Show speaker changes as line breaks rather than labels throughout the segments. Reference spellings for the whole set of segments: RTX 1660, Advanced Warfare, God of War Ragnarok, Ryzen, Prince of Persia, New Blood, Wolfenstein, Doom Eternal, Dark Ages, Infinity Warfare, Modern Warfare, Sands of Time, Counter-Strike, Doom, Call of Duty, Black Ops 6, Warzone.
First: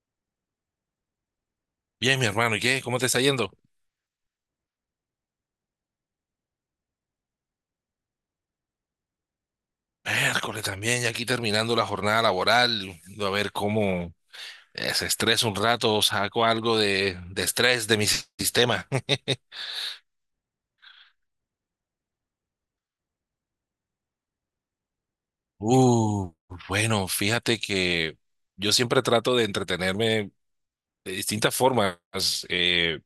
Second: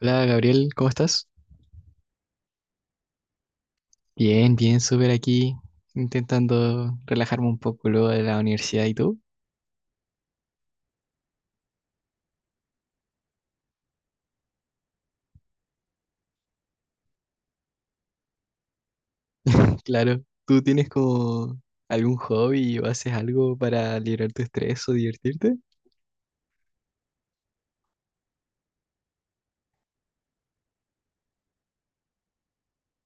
Hola Gabriel, ¿cómo estás?
Bien, mi hermano, ¿y qué? ¿Cómo te está yendo?
Bien, bien, súper aquí, intentando relajarme un poco luego de la universidad. ¿Y tú?
Miércoles también, ya aquí terminando la jornada laboral, a ver cómo se estresa un rato, saco algo de estrés de mi sistema.
Claro, ¿tú tienes como algún hobby o haces algo para liberar tu estrés o divertirte?
Uh, bueno, fíjate que yo siempre trato de entretenerme de distintas formas, eh,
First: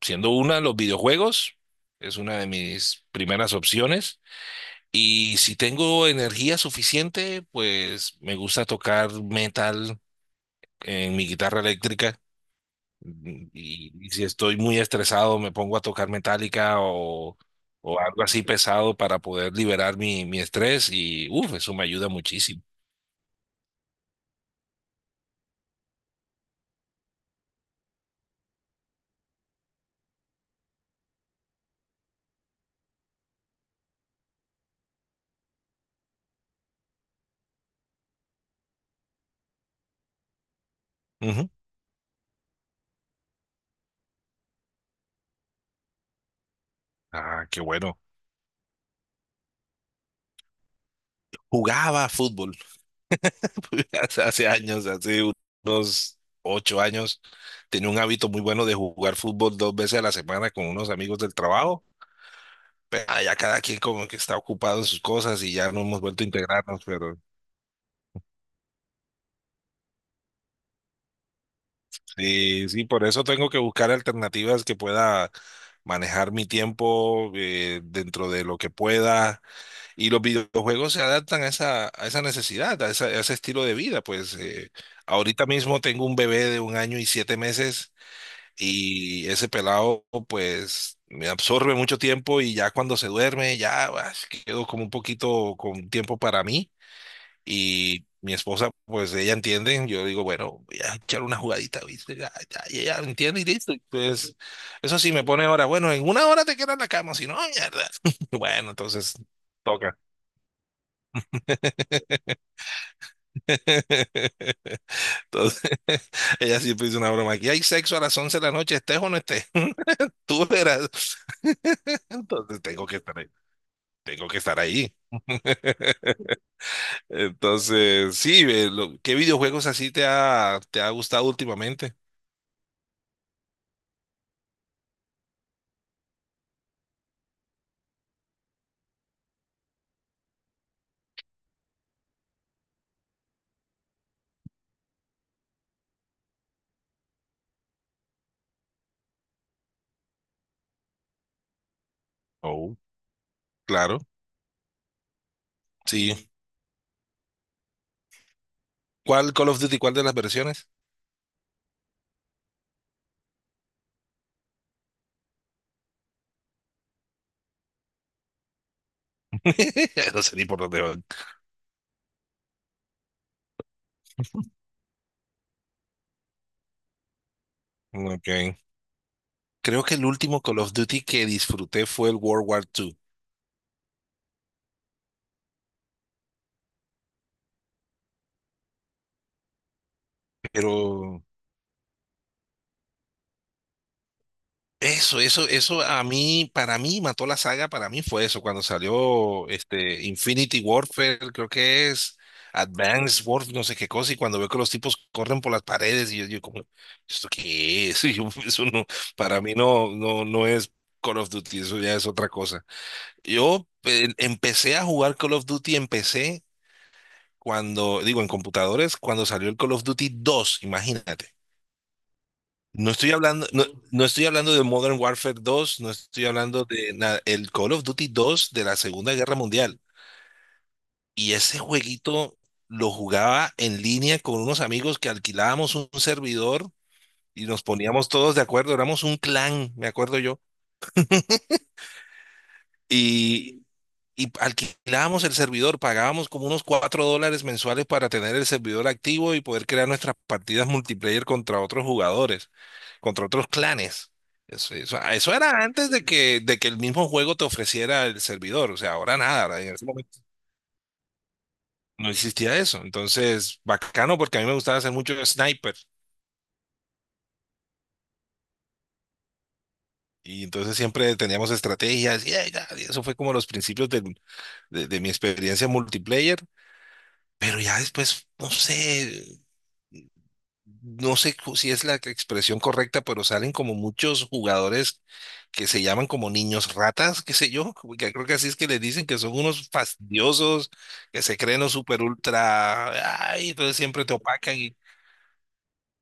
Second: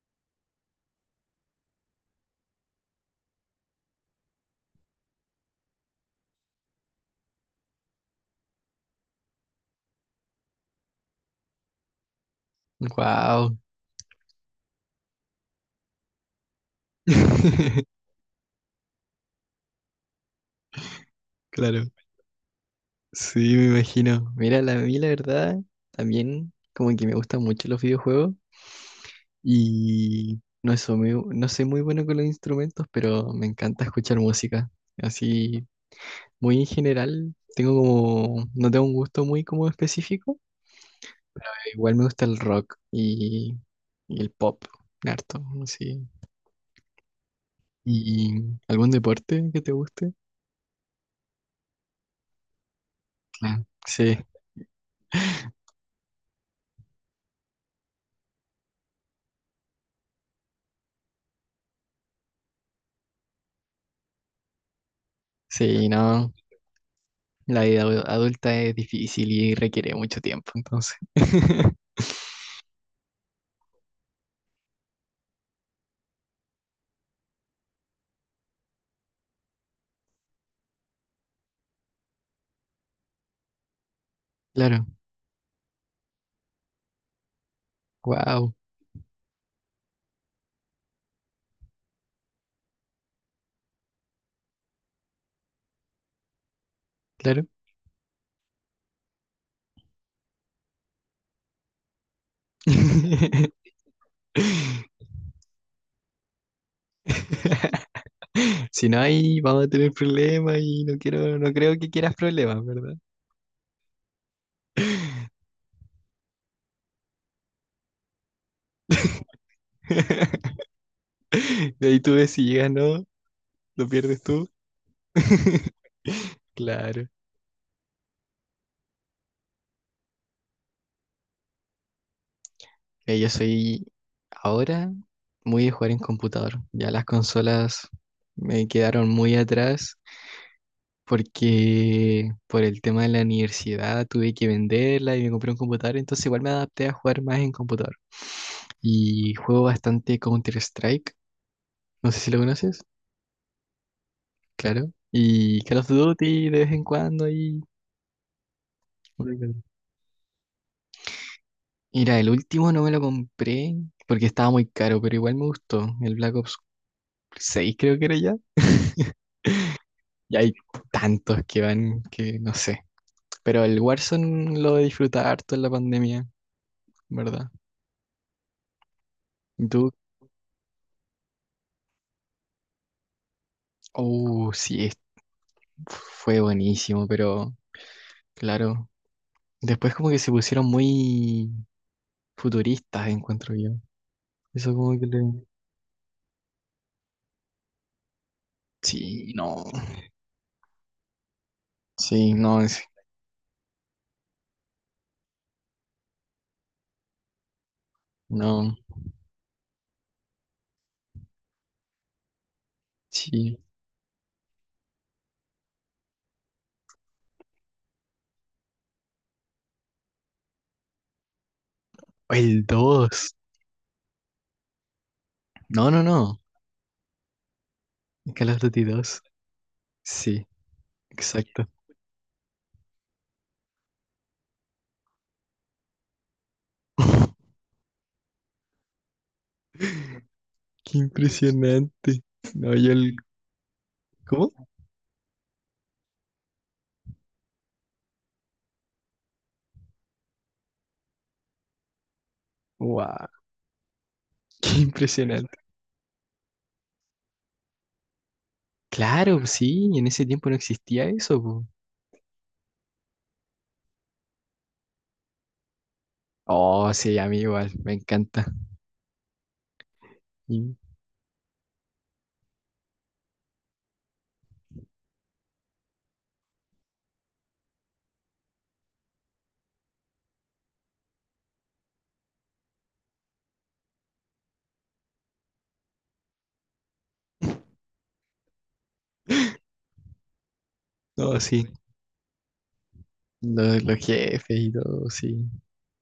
siendo una los videojuegos, es una de mis primeras opciones, y si tengo energía suficiente, pues me gusta tocar metal en mi guitarra eléctrica.
Wow.
Y si estoy muy estresado, me pongo a tocar metallica o algo así pesado para poder liberar mi estrés y, uff, eso me
Claro,
ayuda muchísimo.
sí, me imagino. Mira, la, a mí la verdad también como que me gustan mucho los videojuegos y no, soy muy, no soy muy bueno con los instrumentos, pero me encanta escuchar música. Así muy general. Tengo como, no tengo un gusto muy como específico.
Ujú.
Igual me gusta el rock y el pop, harto, sí.
Ah, qué bueno.
¿Y algún deporte que te guste?
Jugaba fútbol.
Claro. Sí,
Hace años, hace unos 8 años, tenía un hábito muy bueno de jugar fútbol 2 veces a la semana con unos amigos del trabajo. Pero ya cada quien como que está ocupado en sus cosas y ya no
sí,
hemos vuelto a
no.
integrarnos, pero
La vida adulta es difícil y requiere mucho tiempo, entonces.
sí, sí, por eso tengo que buscar alternativas que pueda manejar mi tiempo dentro de lo que pueda. Y los videojuegos se adaptan a a esa necesidad, a ese estilo de vida. Pues
Claro,
ahorita mismo tengo un bebé de 1 año y 7 meses.
wow,
Y ese pelado, pues, me absorbe mucho tiempo y ya cuando se duerme, ya quedo como un poquito con tiempo para mí.
claro.
Y mi esposa, pues, ella entiende. Yo digo, bueno, voy a echar una jugadita, ¿viste? Ya, ya, y ella entiende y listo. Y, pues, eso sí, me pone ahora, bueno, en una hora te quedas en la cama, si no, mierda. Bueno,
Si no
entonces,
hay, vamos a tener
toca.
problemas y no quiero, no creo que quieras problemas, ¿verdad?
Entonces, ella siempre dice una broma, aquí hay sexo a las 11 de la noche, estés o no estés, tú verás.
De ahí tú ves si
Entonces
llegas,
tengo que
¿no?
estar ahí.
Lo pierdes
Tengo que
tú.
estar ahí.
Claro.
Entonces, sí, ¿qué videojuegos así te te ha gustado últimamente?
Yo soy ahora muy de jugar en computador. Ya las consolas me quedaron muy atrás porque por el tema de la universidad tuve que venderla y me compré un computador, entonces igual me adapté a jugar más en computador. Y juego bastante Counter-Strike, no sé si lo
Oh,
conoces,
claro,
claro. Y Call of
sí.
Duty de vez en cuando y...
¿Cuál Call of Duty, cuál de las versiones?
Mira, el último no me lo compré porque estaba muy caro, pero igual me gustó. El Black Ops 6 creo que era ya.
No
Y
sé ni
hay
por dónde van.
tantos que van que no sé. Pero el Warzone lo disfruté harto en la pandemia, ¿verdad?
Ok.
¿Y
Creo
tú?
que el último Call of Duty que disfruté fue el World War II,
Oh, sí, fue buenísimo, pero claro. Después como que se pusieron
pero
muy futuristas, encuentro yo. Eso como que le...
eso a mí, para mí mató la saga, para mí fue eso, cuando
Sí,
salió
no.
este Infinity Warfare, creo que es
Sí, no, es...
Advanced Warfare, no sé qué cosa, y cuando veo que los tipos corren por las paredes, yo como, ¿esto qué es? Y yo, eso
No.
no, para mí no es Call of Duty, eso ya es otra cosa.
Sí.
Yo empecé a jugar Call of Duty, empecé cuando, digo, en computadores, cuando salió el Call of Duty dos, imagínate.
O el
No estoy
dos.
hablando, no, no estoy hablando de Modern Warfare dos,
No,
no
no,
estoy
no.
hablando de nada, el Call of Duty
Call
dos
of
de la
Duty
Segunda
dos.
Guerra Mundial.
Sí,
Y ese
exacto.
jueguito lo jugaba en línea con unos amigos que alquilábamos un servidor y nos poníamos todos de acuerdo, éramos un clan, me acuerdo yo.
Qué impresionante. No, yo el...
Y y
¿Cómo?
alquilábamos el servidor, pagábamos como unos $4 mensuales para tener el servidor activo y poder crear nuestras partidas multiplayer contra otros jugadores, contra
Wow,
otros clanes. Eso,
qué
eso, eso
impresionante.
era antes de que el mismo juego te ofreciera el servidor, o sea, ahora
Claro, pues
nada, en ese
sí, en
momento
ese tiempo no existía eso, po.
no existía eso. Entonces, bacano porque a mí me gustaba hacer mucho sniper.
Oh, sí, a mí igual, me encanta.
Y
Y-
entonces siempre teníamos estrategias y, ay, ya, y eso fue como los principios de mi experiencia multiplayer. Pero ya después, no sé, no sé si es la expresión correcta, pero salen como muchos jugadores que se llaman como niños ratas, qué sé yo, como que creo que así es que les dicen que son unos fastidiosos, que se
No,
creen
sí,
los super ultra, ay, entonces
los,
siempre te opacan
jefes y todo, sí.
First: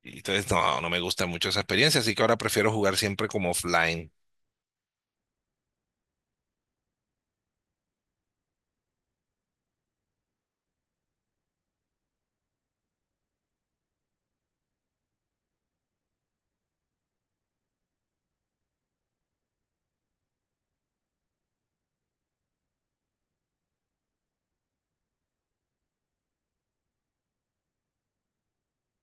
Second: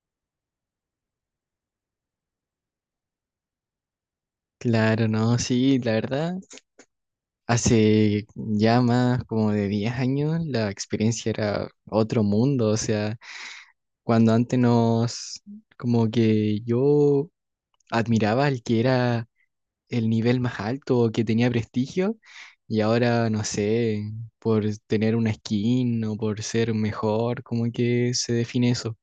y entonces, no, no me gusta mucho esa experiencia, así que ahora prefiero jugar siempre como offline.
Claro, no, sí, la verdad, hace ya más como de 10 años la experiencia era otro mundo, o sea, cuando antes nos, como que yo admiraba al que era el nivel más alto, o que tenía prestigio, y ahora, no sé, por tener una skin o por ser mejor, como que se define eso.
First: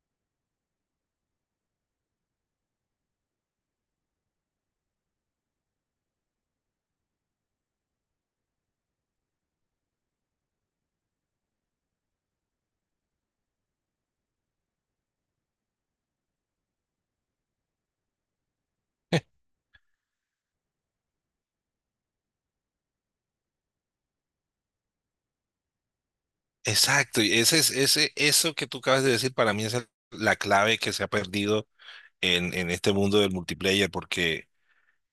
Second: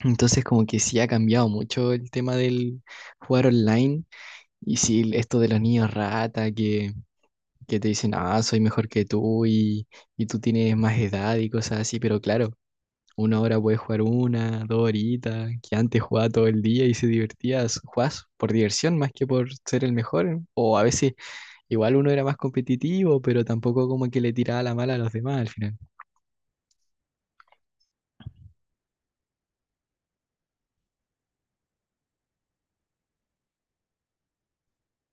Entonces, como que sí ha cambiado mucho el tema del jugar online, y sí, esto de los niños rata, que te dicen, ah, soy mejor que tú y tú tienes más edad y cosas así, pero claro. Una hora puedes jugar una, dos horitas, que antes jugaba todo el día y se divertía, jugás por diversión más que por ser el mejor, o a veces. Igual uno era más competitivo, pero tampoco como que le tiraba la mala a los demás al final.
Exacto, y ese es ese, eso que tú acabas de decir para mí es la clave que se ha perdido en este mundo del multiplayer, porque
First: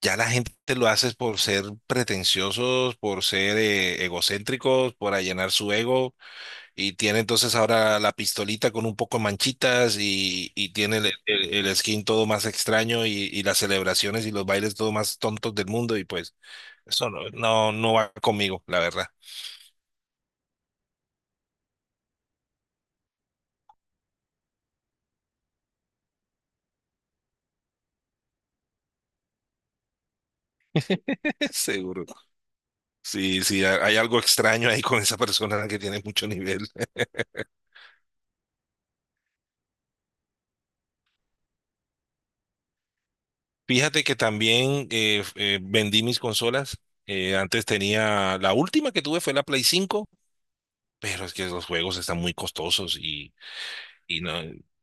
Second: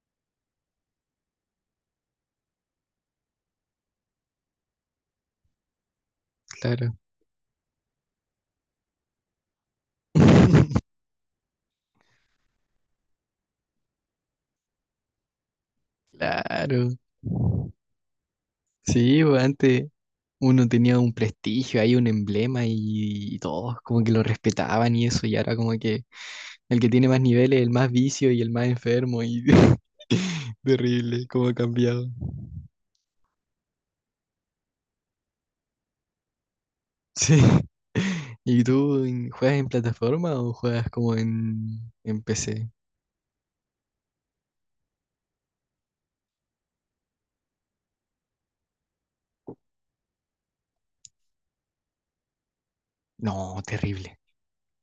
ya la gente lo hace por ser pretenciosos, por ser egocéntricos, por allanar su ego, y
Claro.
tiene entonces ahora la pistolita con un poco de manchitas y tiene el skin todo más extraño y las celebraciones y los bailes todo más tontos del mundo, y pues
Claro.
eso no va conmigo, la verdad.
Sí, pues, antes uno tenía un prestigio, ahí un emblema y todos como que lo respetaban y eso, y ahora como que el que tiene más niveles, el más vicio y el más enfermo y terrible, cómo ha
Seguro.
cambiado.
Sí, sí, hay algo extraño ahí con esa persona que tiene mucho nivel.
Sí. ¿Y tú juegas en plataforma o juegas como en PC?
Fíjate que también vendí mis consolas. Antes tenía, la última que tuve fue la Play 5. Pero es que los juegos están muy costosos
No, terrible.
y no,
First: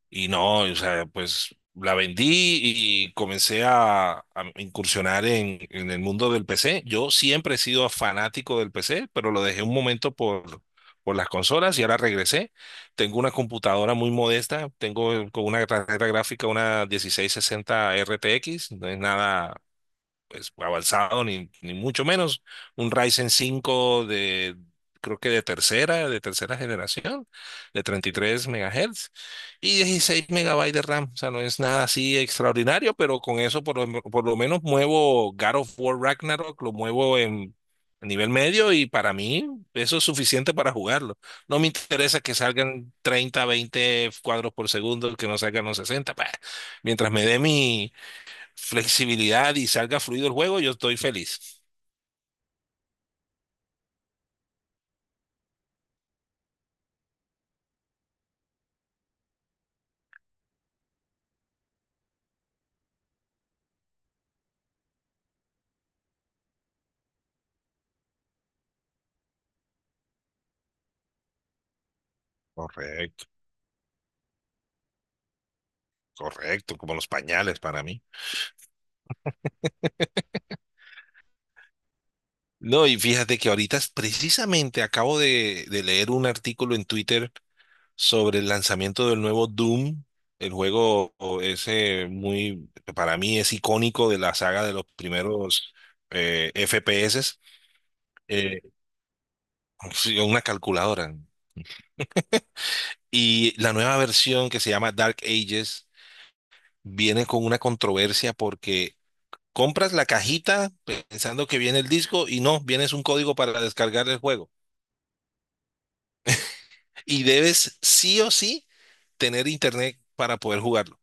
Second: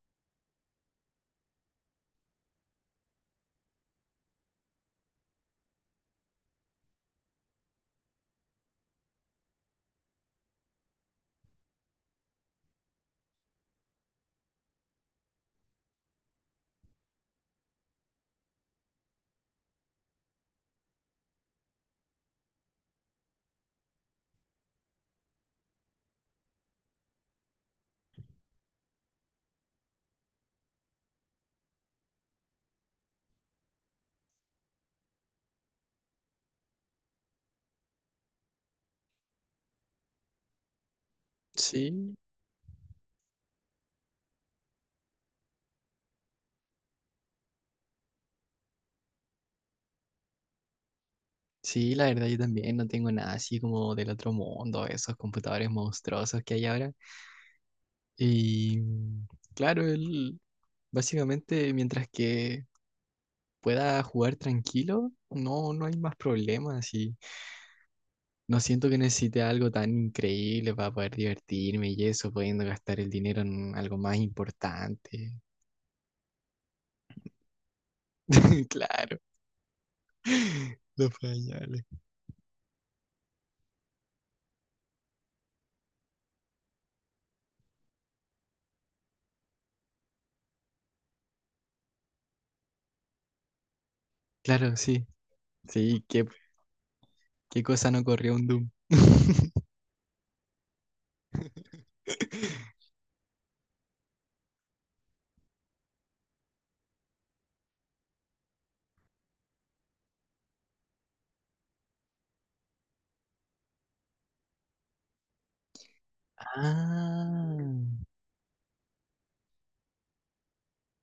o sea, pues la vendí y comencé a incursionar en el mundo del PC. Yo siempre he sido fanático del PC, pero lo dejé un momento por las consolas y ahora regresé. Tengo una computadora muy modesta, tengo con una tarjeta gráfica una 1660 RTX, no es nada pues, avanzado, ni mucho menos. Un Ryzen 5 creo que de tercera generación, de 33 MHz y 16 MB de RAM. O sea, no es nada así extraordinario, pero con eso por por lo menos muevo God of War Ragnarok, lo muevo en a nivel medio y para mí eso es suficiente para jugarlo. No me
Sí.
interesa que salgan 30 20 cuadros por segundo, que no salgan los 60. Bah. Mientras me dé mi flexibilidad y salga fluido el juego, yo estoy feliz.
Sí, la verdad yo también no tengo nada así como del otro mundo, esos computadores monstruosos que hay ahora. Y mm, claro, el- básicamente mientras que pueda jugar tranquilo, no, no hay más problemas y no siento que necesite algo tan increíble para poder divertirme y eso, pudiendo gastar el
Correcto,
dinero en algo más importante.
correcto, como los pañales para mí.
Claro, los pañales.
No, y fíjate que ahorita precisamente acabo de leer un artículo en Twitter sobre el lanzamiento del nuevo Doom, el juego o ese muy, para mí es icónico de la saga de
Claro,
los
sí,
primeros
sí, qué,
FPS,
qué cosa no corrió un
eh,
Doom.
sí, una calculadora. Y la nueva versión que se llama Dark Ages viene con una controversia porque compras la cajita pensando que viene el disco y no, vienes un código para descargar el juego. Y
Ah,
debes sí o sí tener internet para poder jugarlo.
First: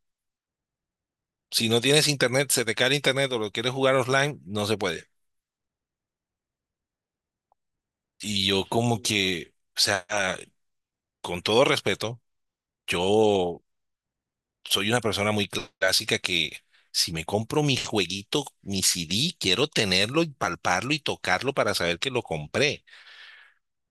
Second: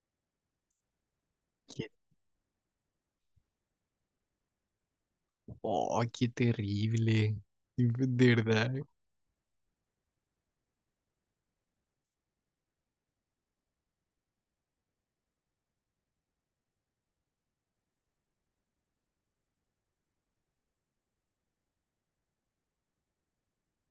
Si no
qué,
tienes internet, se te cae internet o lo quieres jugar offline, no se puede.
oh, qué terrible. De
Y yo
verdad.
como que, o sea, con todo respeto, yo soy una persona muy clásica que si me compro mi jueguito, mi CD, quiero tenerlo y palparlo y tocarlo para saber que lo compré.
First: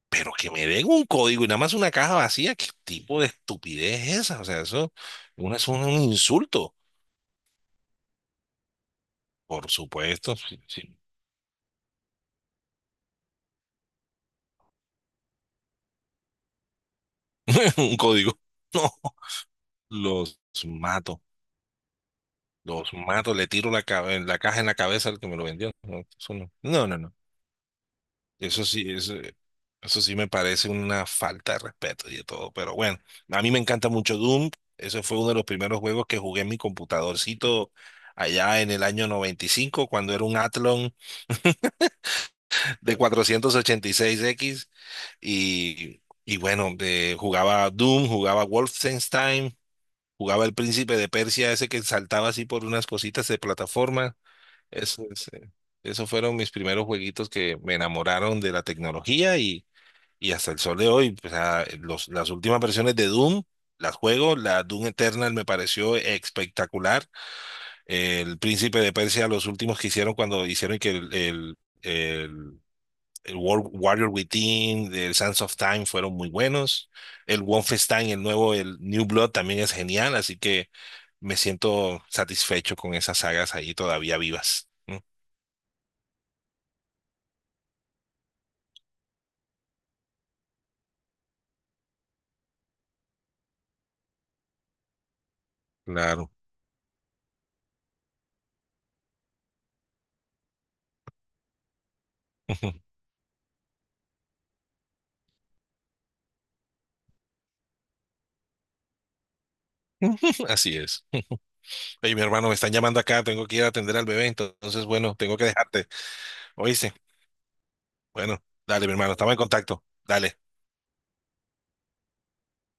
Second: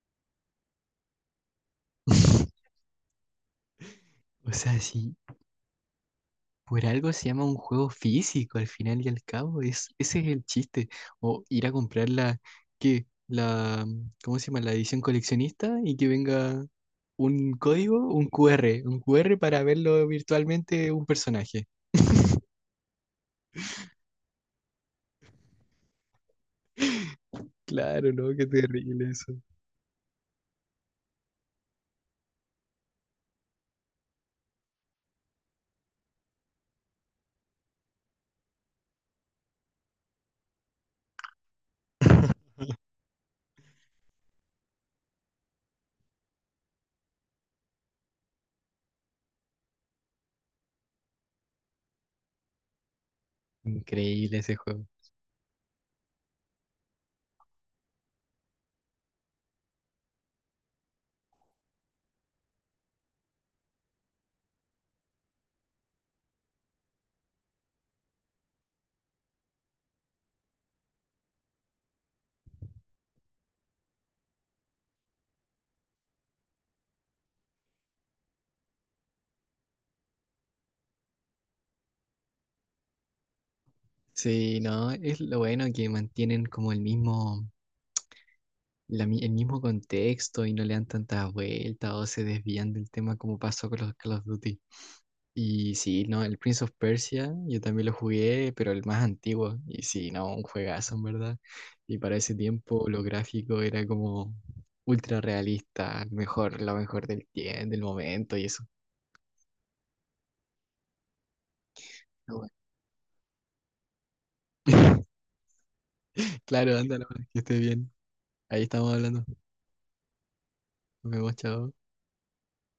Pero que me den un código y nada más una caja vacía, ¿qué tipo de estupidez es esa? O
O
sea,
sea,
eso
sí,
es un insulto.
por algo se llama un juego físico al final y al cabo.
Por
Es, ese es
supuesto,
el
sí,
chiste.
sí.
O ir a comprar la, ¿qué? La, ¿cómo se llama? La edición coleccionista y que venga un
Un
código, un
código.
QR, un QR para verlo
No, los
virtualmente un
mato,
personaje.
los mato, le tiro la caja en la cabeza al que me lo vendió. No, eso no.
Claro, ¿no? Qué
Eso sí,
terrible eso.
eso sí me parece una falta de respeto y de todo. Pero bueno, a mí me encanta mucho Doom. Ese fue uno de los primeros juegos que jugué en mi computadorcito allá en el año 95, cuando era un Athlon de 486 x y bueno, jugaba Doom, jugaba Wolfenstein, jugaba El Príncipe de Persia, ese que saltaba así por unas cositas de plataforma.
Increíble ese juego.
Eso, es, eh, esos fueron mis primeros jueguitos que me enamoraron de la tecnología y hasta el sol de hoy. O sea, las últimas versiones de Doom las juego, la Doom Eternal me pareció espectacular. El Príncipe de Persia, los últimos que hicieron cuando hicieron que el World Warrior Within, el Sands of Time fueron muy buenos. El Wolfenstein, el nuevo, el New Blood también es genial, así que me siento satisfecho con esas sagas ahí todavía
Sí,
vivas.
no,
¿No?
es lo bueno que mantienen como el mismo, el mismo contexto y no le dan tantas vueltas o se desvían del tema como pasó con los Call of Duty. Y sí, no,
Claro.
el Prince of Persia, yo también lo jugué, pero el más antiguo. Y sí, no, un juegazo, en verdad. Y para ese tiempo lo gráfico era como ultra realista, mejor, lo mejor del tiempo, del momento y eso.
Así es. Oye, mi
Ah,
hermano,
bueno.
me están llamando acá, tengo que ir a atender al bebé, entonces, bueno, tengo que dejarte.
Claro,
Oíste,
ándalo, que esté bien.
bueno,
Ahí
dale,
estamos
mi hermano,
hablando.
estamos en contacto. Dale.
Nos vemos, chao.